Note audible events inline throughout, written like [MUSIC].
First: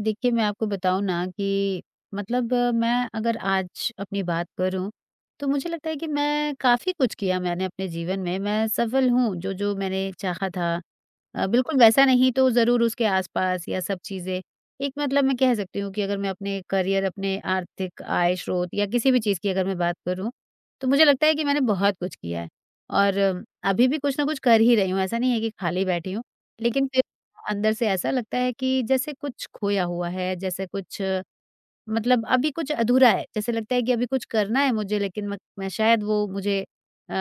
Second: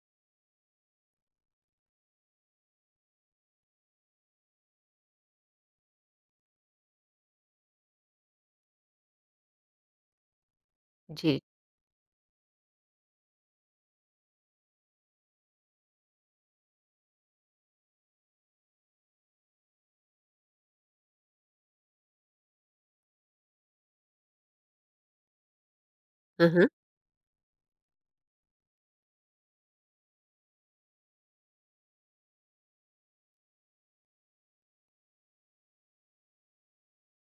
देखिए, मैं आपको बताऊँ ना कि मतलब मैं अगर आज अपनी बात करूँ, तो मुझे लगता है कि मैं काफ़ी कुछ किया मैंने अपने जीवन में। मैं सफल हूँ, जो-जो मैंने चाहा था जी। बिल्कुल वैसा नहीं तो ज़रूर उसके आस-पास या सब चीज़ें एक मतलब मैं कह सकती हूँ कि अगर मैं अपने करियर, अपने आर्थिक आय स्रोत या किसी भी चीज़ की अगर मैं बात करूँ, तो मुझे लगता है कि मैंने बहुत कुछ किया है। और अभी भी कुछ ना कुछ कर ही रही हूँ, ऐसा नहीं है कि खाली बैठी हूँ। हाँ, हाँ। लेकिन फिर अंदर से ऐसा लगता है कि जैसे कुछ खोया हुआ है, जैसे कुछ मतलब अभी कुछ अधूरा है, जैसे लगता है कि अभी कुछ करना है मुझे लेकिन म मैं शायद वो मुझे अ,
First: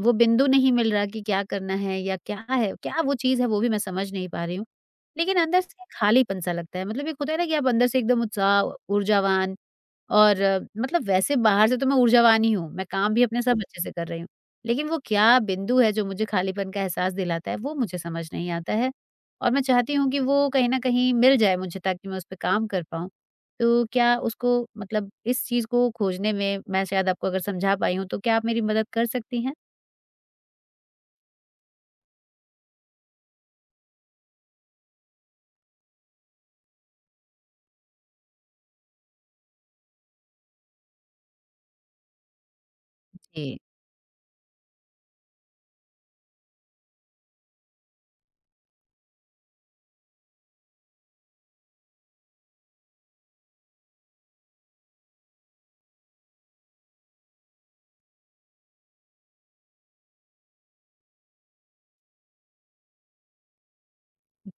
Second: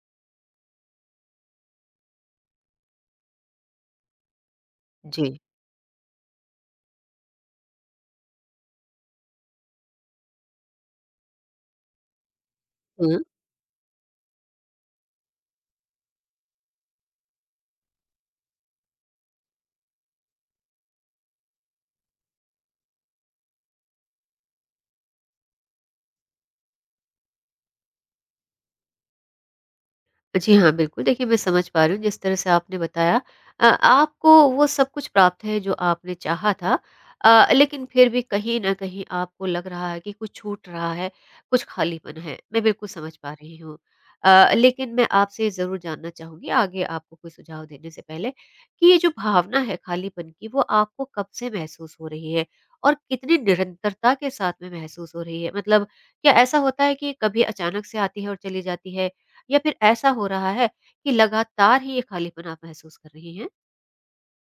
वो बिंदु नहीं मिल रहा कि क्या करना है या क्या है, क्या वो चीज़ है वो भी मैं समझ नहीं पा रही हूँ। लेकिन जी। अंदर से खालीपन-सा लगता है, मतलब एक होता है ना कि आप अंदर से एकदम उत्साह, ऊर्जावान और मतलब वैसे बाहर से तो मैं ऊर्जावान ही हूँ, मैं काम हुँ। भी अपने सब अच्छे से कर रही हूँ। लेकिन वो क्या बिंदु है जो मुझे खालीपन का एहसास दिलाता है, वो मुझे समझ नहीं आता है और मैं चाहती हूँ कि वो कहीं न कहीं मिल जाए मुझे ताकि मैं उस पे काम कर पाऊँ। तो क्या उसको मतलब इस चीज़ को खोजने में मैं शायद आपको अगर समझा पाई हूँ, तो क्या आप मेरी मदद कर सकती हैं? जी हाँ, बिल्कुल। देखिए, मैं समझ पा रही हूँ जिस तरह से आपने बताया आपको वो सब कुछ प्राप्त है जो आपने चाहा था लेकिन फिर भी कहीं न कहीं आपको लग रहा है कि कुछ छूट रहा है, कुछ खालीपन है। मैं बिल्कुल समझ पा रही जी। हूँ। लेकिन मैं आपसे ज़रूर जानना चाहूँगी आगे आपको कोई सुझाव देने से पहले कि ये जो भावना है खालीपन की, वो आपको कब से महसूस हो रही है और कितनी निरंतरता के साथ में महसूस हो रही है? मतलब क्या ऐसा होता है कि कभी अचानक से आती है और चली जाती है या फिर ऐसा हो रहा है कि लगातार ही ये खालीपन आप महसूस कर रही हैं?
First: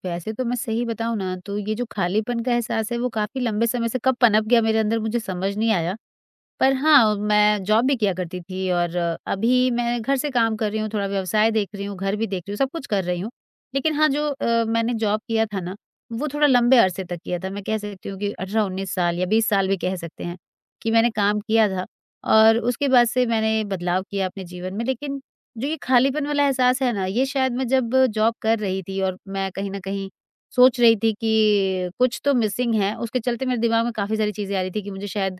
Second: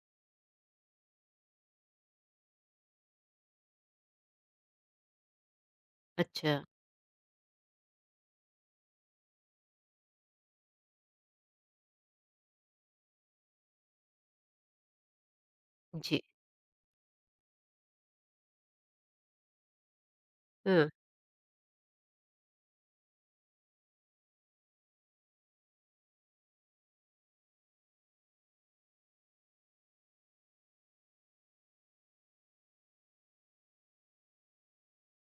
वैसे तो मैं सही बताऊँ ना, तो ये जो खालीपन का एहसास है, वो काफ़ी लंबे समय से कब पनप गया मेरे अंदर मुझे समझ नहीं आया। अच्छा, पर हाँ, मैं जॉब भी किया करती थी और अभी मैं घर से काम कर रही हूँ, थोड़ा व्यवसाय देख रही हूँ, घर भी देख रही हूँ, सब कुछ कर रही हूँ। लेकिन हाँ, जो मैंने जॉब किया था ना, जी। वो थोड़ा लंबे अरसे तक किया था। मैं कह सकती हूँ कि 18-19 साल या 20 साल भी कह सकते हैं हाँ। कि मैंने काम किया था और उसके बाद से मैंने बदलाव किया अपने जीवन में। लेकिन जो ये खालीपन वाला एहसास है ना, ये शायद मैं जब जॉब कर रही थी और मैं कहीं न कहीं सोच रही थी कि कुछ तो मिसिंग है, उसके चलते मेरे दिमाग में काफ़ी सारी चीज़ें आ रही थी कि मुझे शायद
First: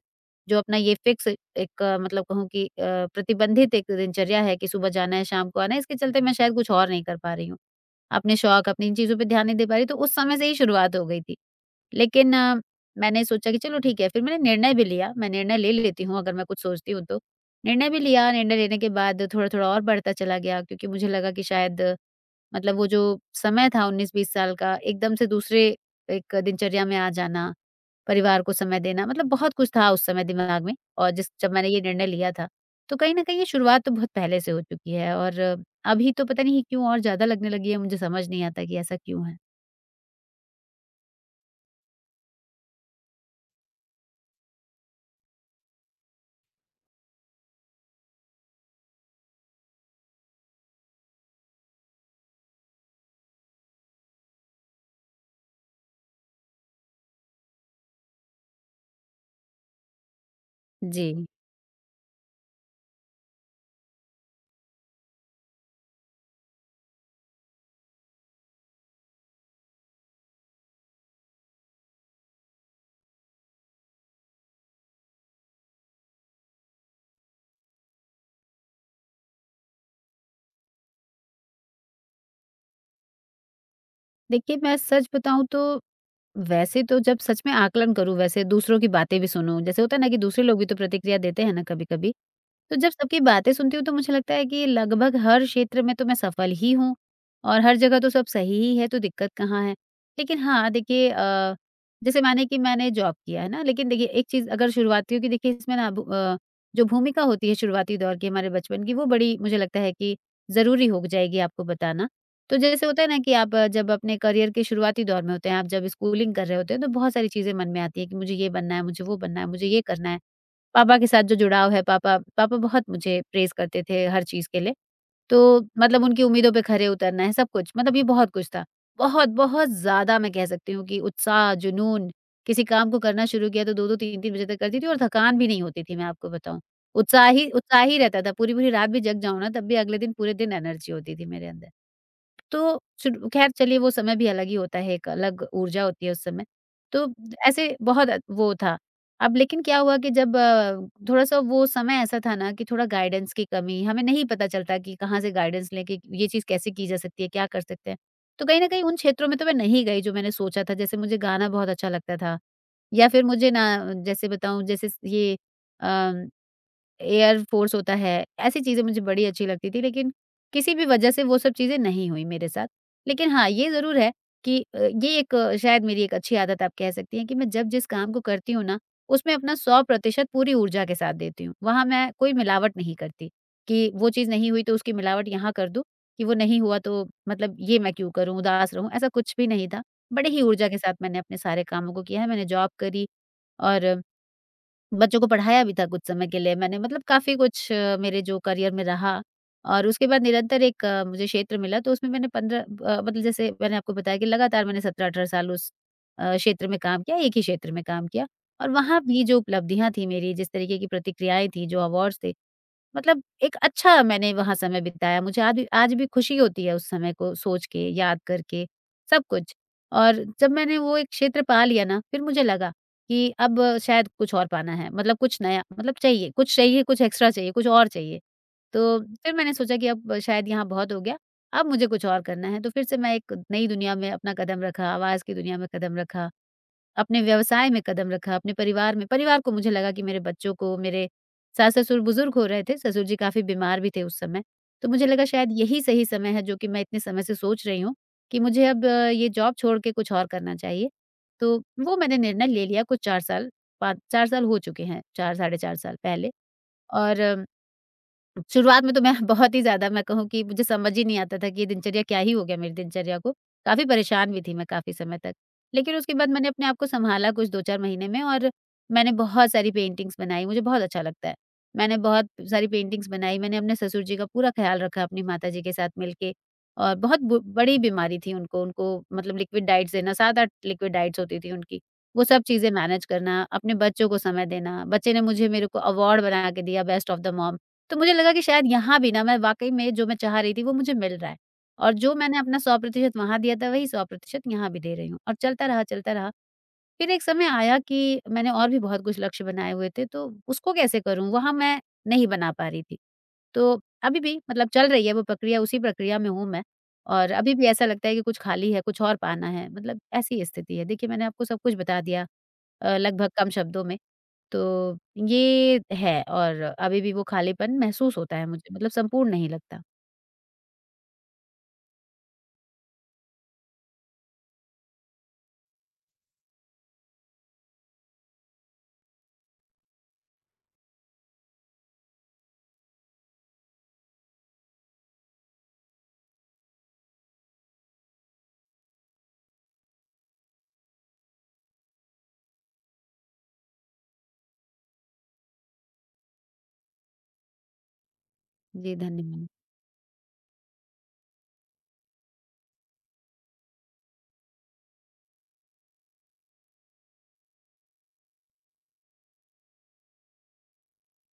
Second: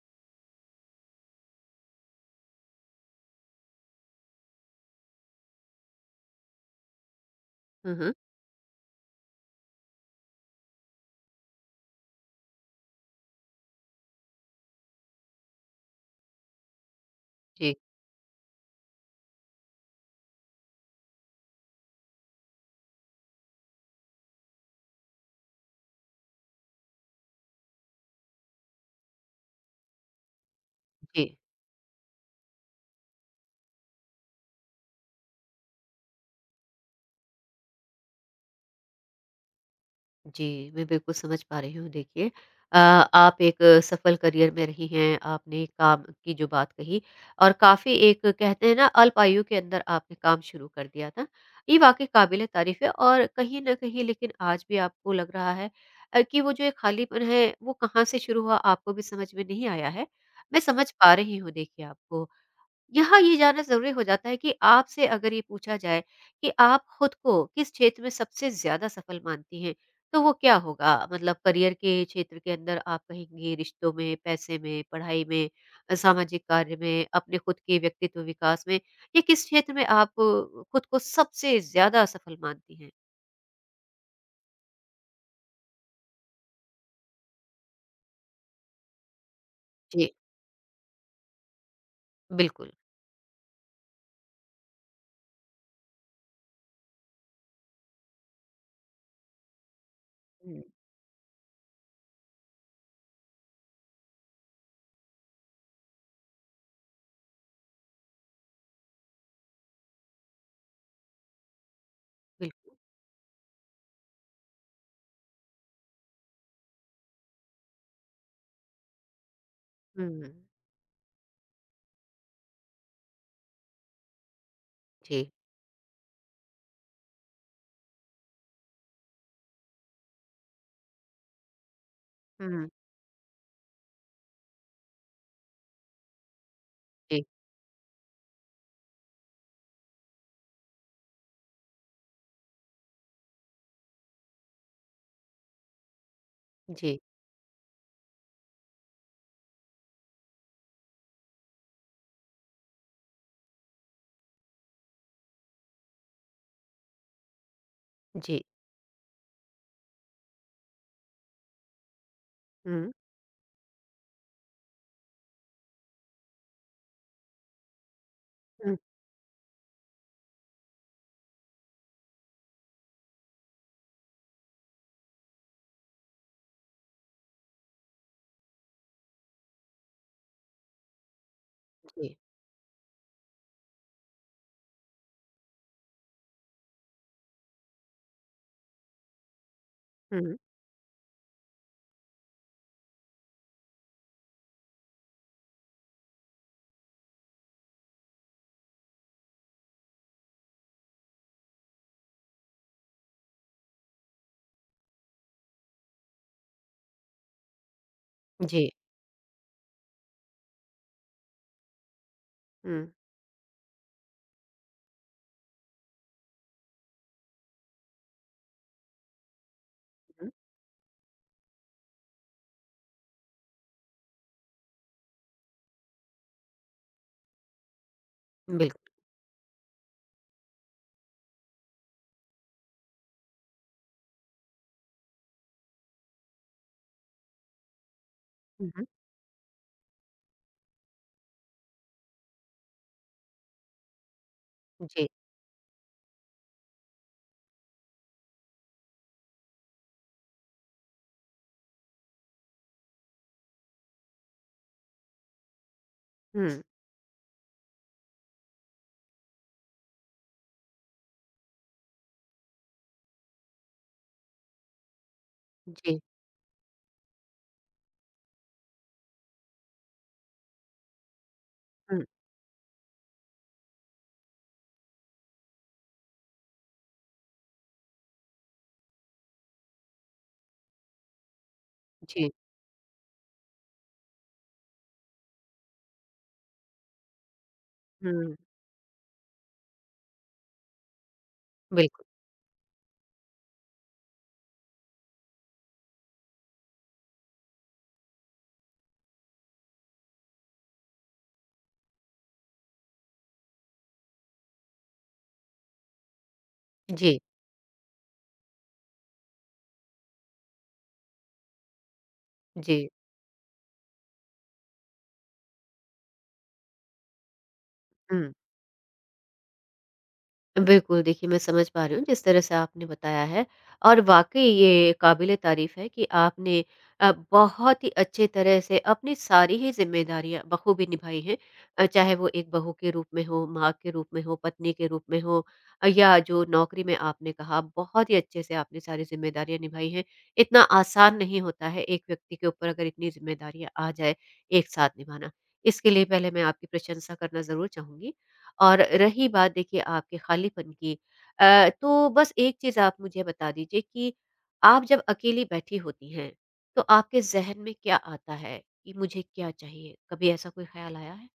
जो अपना ये फिक्स एक मतलब कहूँ कि प्रतिबंधित एक दिनचर्या है कि सुबह जाना है, शाम को आना है, इसके चलते मैं शायद कुछ और नहीं कर पा रही हूँ। हुँ, हुँ। अपने शौक, अपनी इन चीज़ों पे ध्यान नहीं दे पा रही, तो उस समय से ही शुरुआत हो गई थी। लेकिन मैंने सोचा कि चलो ठीक है, फिर मैंने निर्णय भी लिया, मैं निर्णय ले लेती हूँ अगर मैं कुछ सोचती हूँ तो। जी, निर्णय भी लिया, निर्णय लेने के बाद थोड़ा-थोड़ा और बढ़ता चला गया क्योंकि मुझे लगा कि शायद मतलब वो जो समय था 19-20 साल का एकदम से दूसरे एक दिनचर्या में आ जाना, परिवार को समय देना मतलब बहुत कुछ था उस समय दिमाग में और जिस जी, जब मैंने ये निर्णय लिया था, तो कहीं न कहीं ये शुरुआत तो बहुत पहले से हो चुकी है और अभी तो पता नहीं क्यों और ज़्यादा लगने लगी है मुझे समझ नहीं आता कि ऐसा क्यों है? जी। मैं बिल्कुल समझ पा रही हूँ। देखिए, आप एक सफल करियर में रही हैं, आपने काम की जो बात कही और काफ़ी एक कहते हैं ना अल्प आयु के अंदर आपने काम शुरू कर दिया था। ये वाक़ई काबिले तारीफ़ है और कहीं न कहीं लेकिन आज भी आपको लग रहा है कि वो जो एक खालीपन है वो कहाँ से शुरू हुआ आपको भी समझ में नहीं आया है। मैं समझ जी। पा रही हूँ। देखिए, आपको यहाँ ये जानना ज़रूरी हो जाता है कि आपसे अगर ये पूछा जाए कि आप खुद को किस क्षेत्र में सबसे ज़्यादा सफल मानती हैं, तो वो क्या होगा? मतलब करियर के क्षेत्र के अंदर आप कहेंगी रिश्तों में, पैसे में, पढ़ाई में, सामाजिक कार्य में, अपने खुद के व्यक्तित्व विकास में, या किस क्षेत्र में आप खुद को सबसे ज़्यादा सफल मानती हैं? देखिए मैं सच बताऊँ तो वैसे तो जब सच में आकलन करूँ, वैसे दूसरों की बातें भी सुनूँ, जैसे होता है ना जी, कि दूसरे लोग भी तो प्रतिक्रिया देते हैं ना कभी-कभी, बिल्कुल। तो जब सबकी बातें सुनती हूँ तो मुझे लगता है कि लगभग हर क्षेत्र में तो मैं सफल ही हूँ और हर जगह तो सब सही ही है, तो दिक्कत कहाँ है। लेकिन हुँ, हाँ, देखिए जैसे माने कि मैंने जॉब किया है ना, लेकिन देखिए एक चीज़ अगर शुरुआतियों की देखिए इसमें ना जो भूमिका होती है शुरुआती दौर की हमारे बचपन की, वो बड़ी मुझे लगता है कि ज़रूरी हो जाएगी आपको बताना। तो बिल्कुल। जैसे होता है ना कि आप जब अपने करियर के शुरुआती दौर में होते हैं, आप जब स्कूलिंग कर रहे होते हैं तो बहुत सारी चीज़ें मन में आती है कि मुझे ये बनना है, मुझे वो बनना है, मुझे ये करना है। हुँ, पापा के साथ जो जुड़ाव है पापा पापा बहुत मुझे प्रेज़ करते थे हर चीज़ के लिए। जी। तो मतलब उनकी उम्मीदों पे खरे उतरना है सब कुछ, मतलब ये बहुत कुछ था। बहुत, बहुत ज़्यादा मैं कह सकती हूँ कि उत्साह, जुनून, किसी हुँ, काम को करना शुरू किया तो 2-2 3-3 बजे तक करती थी और थकान भी नहीं होती थी मैं आपको बताऊँ। जी, उत्साह ही रहता था पूरी-पूरी रात भी जग जाऊँ ना तब भी अगले दिन पूरे दिन एनर्जी होती थी मेरे अंदर। तो शुरू खैर चलिए वो समय भी अलग ही होता है, एक अलग ऊर्जा होती है उस समय। जी, तो ऐसे बहुत वो था। अब लेकिन क्या हुआ कि जब थोड़ा-सा वो समय ऐसा था ना कि थोड़ा गाइडेंस की कमी, हमें नहीं पता चलता कि कहाँ से गाइडेंस लें कि ये चीज़ कैसे की जा सकती है, क्या कर सकते हैं। जी। तो कहीं न कहीं उन क्षेत्रों में तो मैं नहीं गई जो मैंने सोचा था, जैसे मुझे गाना बहुत अच्छा लगता था हुँ, या फिर मुझे ना जैसे बताऊँ जैसे ये अ एयर फ़ोर्स होता है, ऐसी हुँ, चीज़ें मुझे बड़ी अच्छी लगती थी लेकिन किसी भी वजह से वो सब चीज़ें नहीं हुई मेरे साथ। लेकिन हाँ, ये ज़रूर है कि ये एक शायद मेरी एक अच्छी आदत आप कह सकती हैं कि मैं जब जिस काम को करती हूँ ना, उसमें अपना 100% पूरी ऊर्जा के साथ देती हूँ। वहाँ मैं जी। कोई मिलावट नहीं करती कि वो चीज़ नहीं हुई तो उसकी मिलावट यहाँ कर दूँ, कि वो नहीं हुआ तो मतलब ये मैं क्यों करूँ, उदास रहूँ, ऐसा कुछ भी नहीं था। बड़े हुँ, ही ऊर्जा के साथ मैंने अपने सारे कामों को किया है, मैंने जॉब करी और बच्चों को पढ़ाया भी था कुछ समय के लिए मैंने मतलब काफ़ी कुछ मेरे जो करियर में रहा और उसके बाद निरंतर एक मुझे क्षेत्र मिला तो उसमें मैंने 15 मतलब जैसे मैंने आपको बताया कि लगातार मैंने 17-18 साल उस क्षेत्र में काम किया, एक ही क्षेत्र में काम किया जी। और वहाँ भी जो उपलब्धियाँ थी मेरी, जिस तरीके की प्रतिक्रियाएँ थी, जो अवार्ड्स थे, हुँ, मतलब एक अच्छा मैंने वहाँ समय बिताया। मुझे आज भी खुशी होती है उस समय को सोच के, याद करके, सब कुछ। और हुँ, जब मैंने वो एक क्षेत्र पा लिया ना, फिर मुझे लगा कि अब शायद कुछ और पाना है, मतलब कुछ नया मतलब चाहिए, कुछ एक्स्ट्रा चाहिए, कुछ और चाहिए। बिल्कुल। तो फिर मैंने सोचा कि अब शायद यहाँ बहुत हो गया, अब मुझे कुछ और करना है। तो फिर से मैं एक नई दुनिया में अपना कदम रखा, आवाज़ की दुनिया में कदम रखा। अपने व्यवसाय में कदम रखा, अपने हुँ, हुँ। परिवार में परिवार को मुझे लगा कि मेरे बच्चों को मेरे सास-ससुर बुजुर्ग हो रहे थे, ससुर जी काफ़ी बीमार भी थे उस समय। तो जी। मुझे लगा शायद यही सही समय है जो कि मैं इतने समय से सोच रही हूँ, कि मुझे अब ये जॉब छोड़ के कुछ और करना चाहिए। तो वो मैंने निर्णय ले लिया कुछ 4 साल, 5 4 साल हो चुके हैं, 4 साढ़े 4 साल पहले हुँ। और शुरुआत में तो मैं [LAUGHS] बहुत ही ज़्यादा मैं कहूँ कि मुझे समझ ही नहीं आता था कि ये दिनचर्या क्या ही हो गया मेरी दिनचर्या को। काफ़ी परेशान भी थी मैं काफ़ी समय तक। लेकिन जी। उसके बाद मैंने अपने आप को सँभाला कुछ 2-4 महीने में और मैंने बहुत सारी पेंटिंग्स बनाई, मुझे बहुत अच्छा लगता है। मैंने हुँ। बहुत सारी पेंटिंग्स बनाई, मैंने अपने ससुर जी का पूरा ख़्याल रखा अपनी माता जी के साथ मिलके और बहुत ब बड़ी बीमारी थी उनको, उनको मतलब लिक्विड डाइट्स देना, 7-8 लिक्विड डाइट्स होती थी उनकी। वो जी। सब चीज़ें मैनेज करना, अपने बच्चों को समय देना, बच्चे ने मुझे मेरे को अवार्ड बना के दिया बेस्ट ऑफ द मॉम। तो मुझे लगा हुँ। कि शायद यहाँ भी ना मैं वाक़ई में जो मैं चाह रही थी वो मुझे मिल रहा है और बिल्कुल। जो मैंने अपना 100% वहाँ दिया था वही 100% यहाँ भी दे रही हूँ और चलता रहा, चलता रहा। फिर एक समय आया कि मैंने और भी बहुत कुछ लक्ष्य बनाए हुए थे तो उसको कैसे करूँ? वहाँ मैं नहीं बना पा रही थी। तो अभी भी मतलब चल रही है वो प्रक्रिया, उसी प्रक्रिया में हूँ मैं जी, और अभी भी ऐसा लगता है कि कुछ खाली है, कुछ और पाना है, मतलब ऐसी स्थिति है। देखिए मैंने आपको सब कुछ बता दिया जी। लगभग कम शब्दों में। तो ये है और अभी भी वो खालीपन महसूस हुँ। होता है मुझे मतलब संपूर्ण नहीं लगता। बिल्कुल। देखिए, मैं समझ पा रही हूँ जिस तरह से आपने बताया है और वाक़ई ये काबिले तारीफ़ है कि आपने बहुत ही अच्छे तरह से अपनी सारी ही ज़िम्मेदारियाँ बख़ूबी निभाई हैं। चाहे वो एक बहू के रूप में हो, माँ के रूप में हो, पत्नी के रूप में हो, या जो नौकरी में आपने कहा, बहुत ही अच्छे से आपने सारी ज़िम्मेदारियाँ निभाई हैं। इतना आसान नहीं होता है एक व्यक्ति के ऊपर अगर इतनी ज़िम्मेदारियाँ आ जाए एक साथ निभाना। इसके लिए पहले मैं आपकी प्रशंसा करना ज़रूर चाहूँगी। और जी, रही धन्यवाद। बात देखिए आपके खालीपन की, तो बस एक चीज़ आप मुझे बता दीजिए कि आप जब अकेली बैठी होती हैं, तो आपके ज़हन में क्या आता है कि मुझे क्या चाहिए? कभी ऐसा कोई ख़्याल आया है?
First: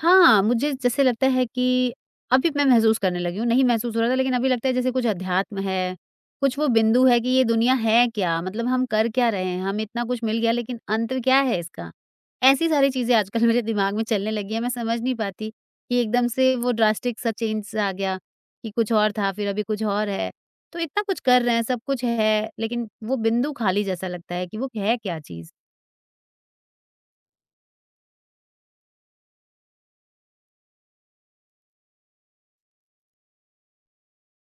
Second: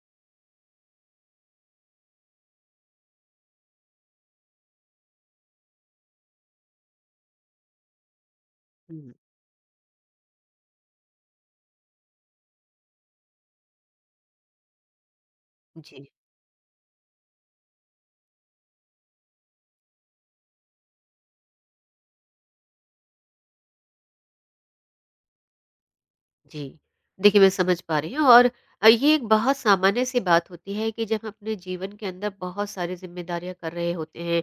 हाँ, मुझे जैसे लगता है कि अभी मैं महसूस करने लगी हूँ, नहीं महसूस हो रहा था लेकिन अभी लगता है जैसे कुछ अध्यात्म है, कुछ वो बिंदु है कि ये दुनिया है क्या? मतलब हम कर हुँ। क्या रहे हैं? हमें इतना कुछ मिल गया लेकिन अंत क्या है इसका? ऐसी सारी चीज़ें आजकल मेरे दिमाग में चलने लगी हैं, मैं समझ नहीं पाती कि जी। एकदम से वो ड्रास्टिक सा चेंज सा आ गया कि कुछ और था फिर अभी कुछ और है। तो इतना कुछ कर रहे हैं, सब कुछ है, लेकिन वो बिंदु खाली जैसा लगता है कि वो है क्या चीज़? जी। देखिए, मैं समझ पा रही हूँ और ये एक बहुत सामान्य-सी बात होती है कि जब हम अपने जीवन के अंदर बहुत सारी ज़िम्मेदारियाँ कर रहे होते हैं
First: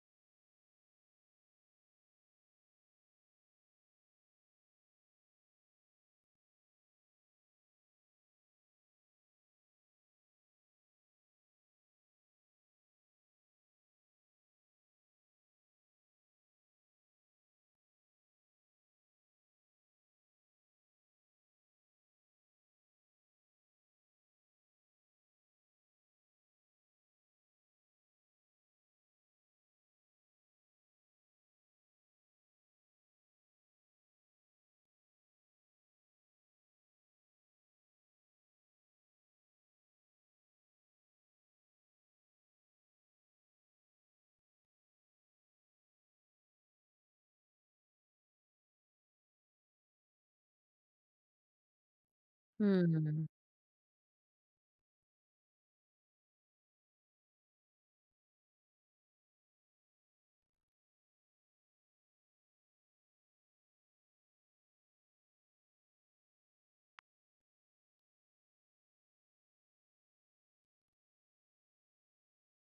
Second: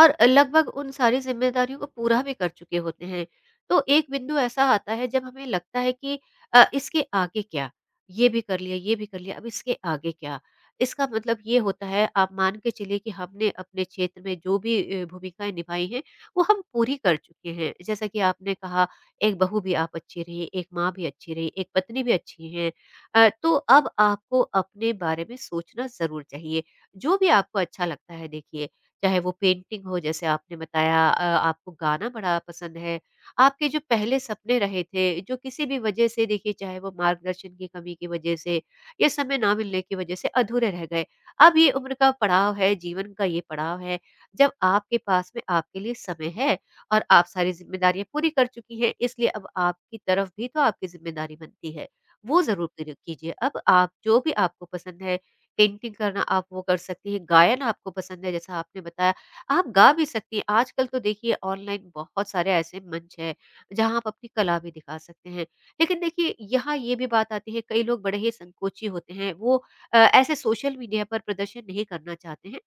और लगभग उन सारी ज़िम्मेदारियों को पूरा भी कर चुके होते हैं, तो एक बिंदु ऐसा आता है जब हमें लगता है कि इसके आगे क्या? ये भी कर लिया, ये भी कर लिया, अब इसके आगे क्या? इसका मतलब ये होता है आप मान के चलिए कि हमने अपने क्षेत्र में जो भी भूमिकाएँ निभाई हैं, वो हम पूरी कर चुके हैं। जैसा कि आपने कहा, एक बहू भी आप अच्छी रही, एक माँ भी अच्छी रही, एक पत्नी भी अच्छी हैं। तो अब आपको अपने बारे में सोचना ज़रूर चाहिए। जो भी आपको अच्छा लगता है देखिए, चाहे वो पेंटिंग हो जैसे आपने बताया, आपको गाना बड़ा पसंद है। आपके जो पहले सपने रहे थे, जो किसी भी वजह से देखिए चाहे वो मार्गदर्शन की कमी की वजह से या समय ना मिलने की वजह से अधूरे रह गए। अब ये उम्र का पड़ाव है, जीवन का ये पड़ाव है, जब आपके पास में आपके लिए समय है और आप सारी ज़िम्मेदारियाँ पूरी कर चुकी हैं, इसलिए अब आपकी तरफ भी तो आपकी ज़िम्मेदारी बनती है। वो ज़रूर हुँ, पूरी हुँ। कीजिए। अब आप जो भी आपको पसंद है, पेंटिंग करना आप वो कर सकती हैं, गायन आपको पसंद है जैसा आपने बताया, आप गा भी सकती हैं। आजकल तो देखिए ऑनलाइन बहुत सारे ऐसे मंच हैं, जहाँ आप अपनी कला भी दिखा सकते हैं। लेकिन देखिए यहाँ ये भी बात आती है, कई लोग बड़े ही संकोची होते हैं, वो ऐसे सोशल मीडिया पर प्रदर्शन नहीं करना चाहते हैं।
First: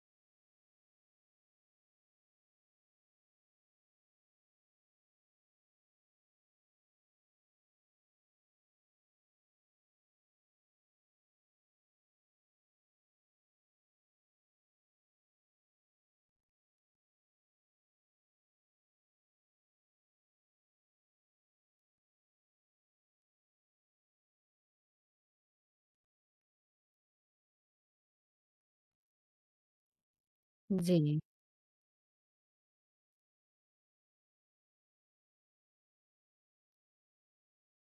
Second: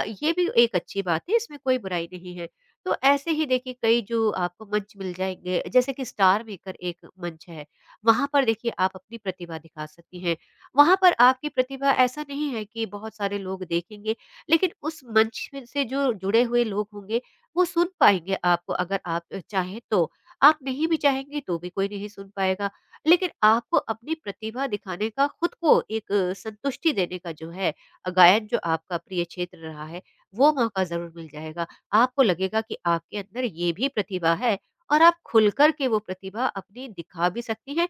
ये भी एक अच्छी बात है, इसमें कोई बुराई नहीं है। तो ऐसे ही देखिए कई जो आपको मंच मिल जाएँगे, जैसे कि स्टार मेकर एक मंच है, वहाँ पर देखिए आप अपनी प्रतिभा दिखा सकती हैं। वहाँ पर आपकी प्रतिभा ऐसा नहीं है कि बहुत सारे लोग देखेंगे, लेकिन उस मंच में से जो जुड़े हुए लोग होंगे, वो सुन पाएँगे आपको अगर आप चाहें तो। आप नहीं भी चाहेंगी तो भी कोई नहीं सुन पाएगा, लेकिन आपको अपनी प्रतिभा दिखाने का, खुद को एक संतुष्टि देने का जो है, गायन जो आपका प्रिय क्षेत्र रहा है, वो मौका ज़रूर जी। मिल जाएगा। आपको लगेगा कि आपके अंदर ये भी प्रतिभा है और आप खुल कर के वो प्रतिभा अपनी दिखा भी सकती हैं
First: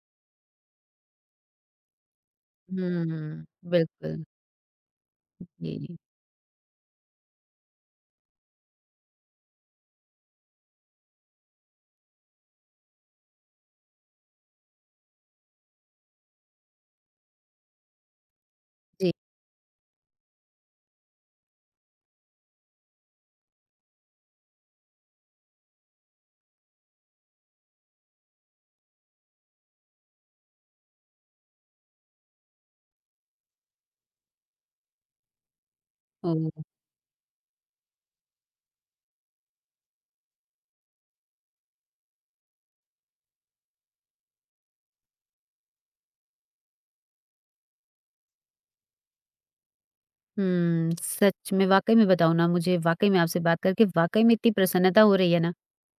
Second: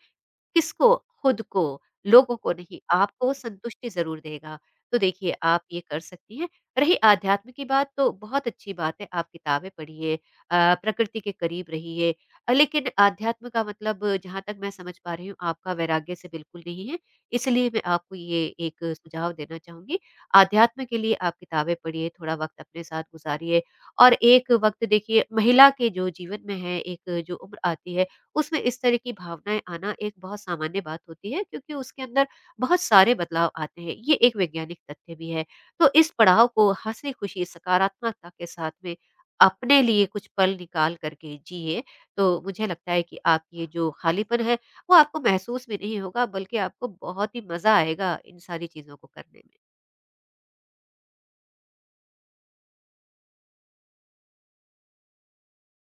किसको? खुद को, लोगों को नहीं, आपको वो हुँ, संतुष्टि ज़रूर बिल्कुल। देगा। तो देखिए आप ये जी। कर सकती हैं। रही आध्यात्म की बात तो बहुत अच्छी बात है, आप किताबें पढ़िए, प्रकृति के करीब रहिए। लेकिन आध्यात्म का मतलब जहाँ तक मैं समझ पा रही हूँ आपका वैराग्य से बिल्कुल नहीं है, इसलिए मैं आपको ये एक जी, सुझाव देना चाहूँगी। आध्यात्म के लिए आप किताबें पढ़िए, थोड़ा वक़्त अपने साथ गुज़ारिए और एक वक़्त देखिए महिला के जो जीवन में है, एक जो उम्र आती है उसमें इस तरह की भावनाएँ आना एक बहुत सामान्य बात होती है क्योंकि उसके अंदर बहुत सारे बदलाव आते हैं, ये एक वैज्ञानिक तथ्य भी है। तो इस पड़ाव ओह! को हँसी-खुशी सकारात्मकता के साथ में अपने लिए कुछ पल निकाल कर के जिए, तो मुझे लगता है कि आप ये जो खालीपन है, वो आपको महसूस भी नहीं होगा बल्कि आपको बहुत ही मज़ा आएगा इन सारी चीज़ों को करने में। हुँ, सच में वाक़ई में बताऊँ ना मुझे वाक़ई में आपसे बात करके वाक़ई में इतनी प्रसन्नता हो रही है ना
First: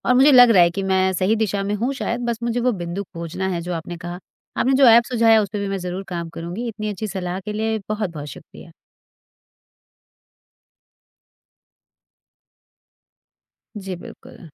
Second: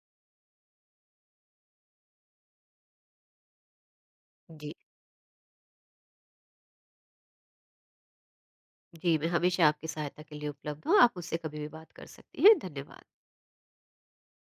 और मुझे लग रहा है कि मैं सही दिशा में हूँ शायद, बस मुझे वो बिंदु खोजना है जो आपने कहा। जी। आपने जो ऐप सुझाया उस पे भी मैं ज़रूर काम करूँगी। इतनी अच्छी सलाह के लिए बहुत-बहुत शुक्रिया। जी, मैं हमेशा आपकी सहायता के लिए उपलब्ध हूँ, आप मुझसे कभी भी बात कर सकती हैं। धन्यवाद। जी, बिल्कुल।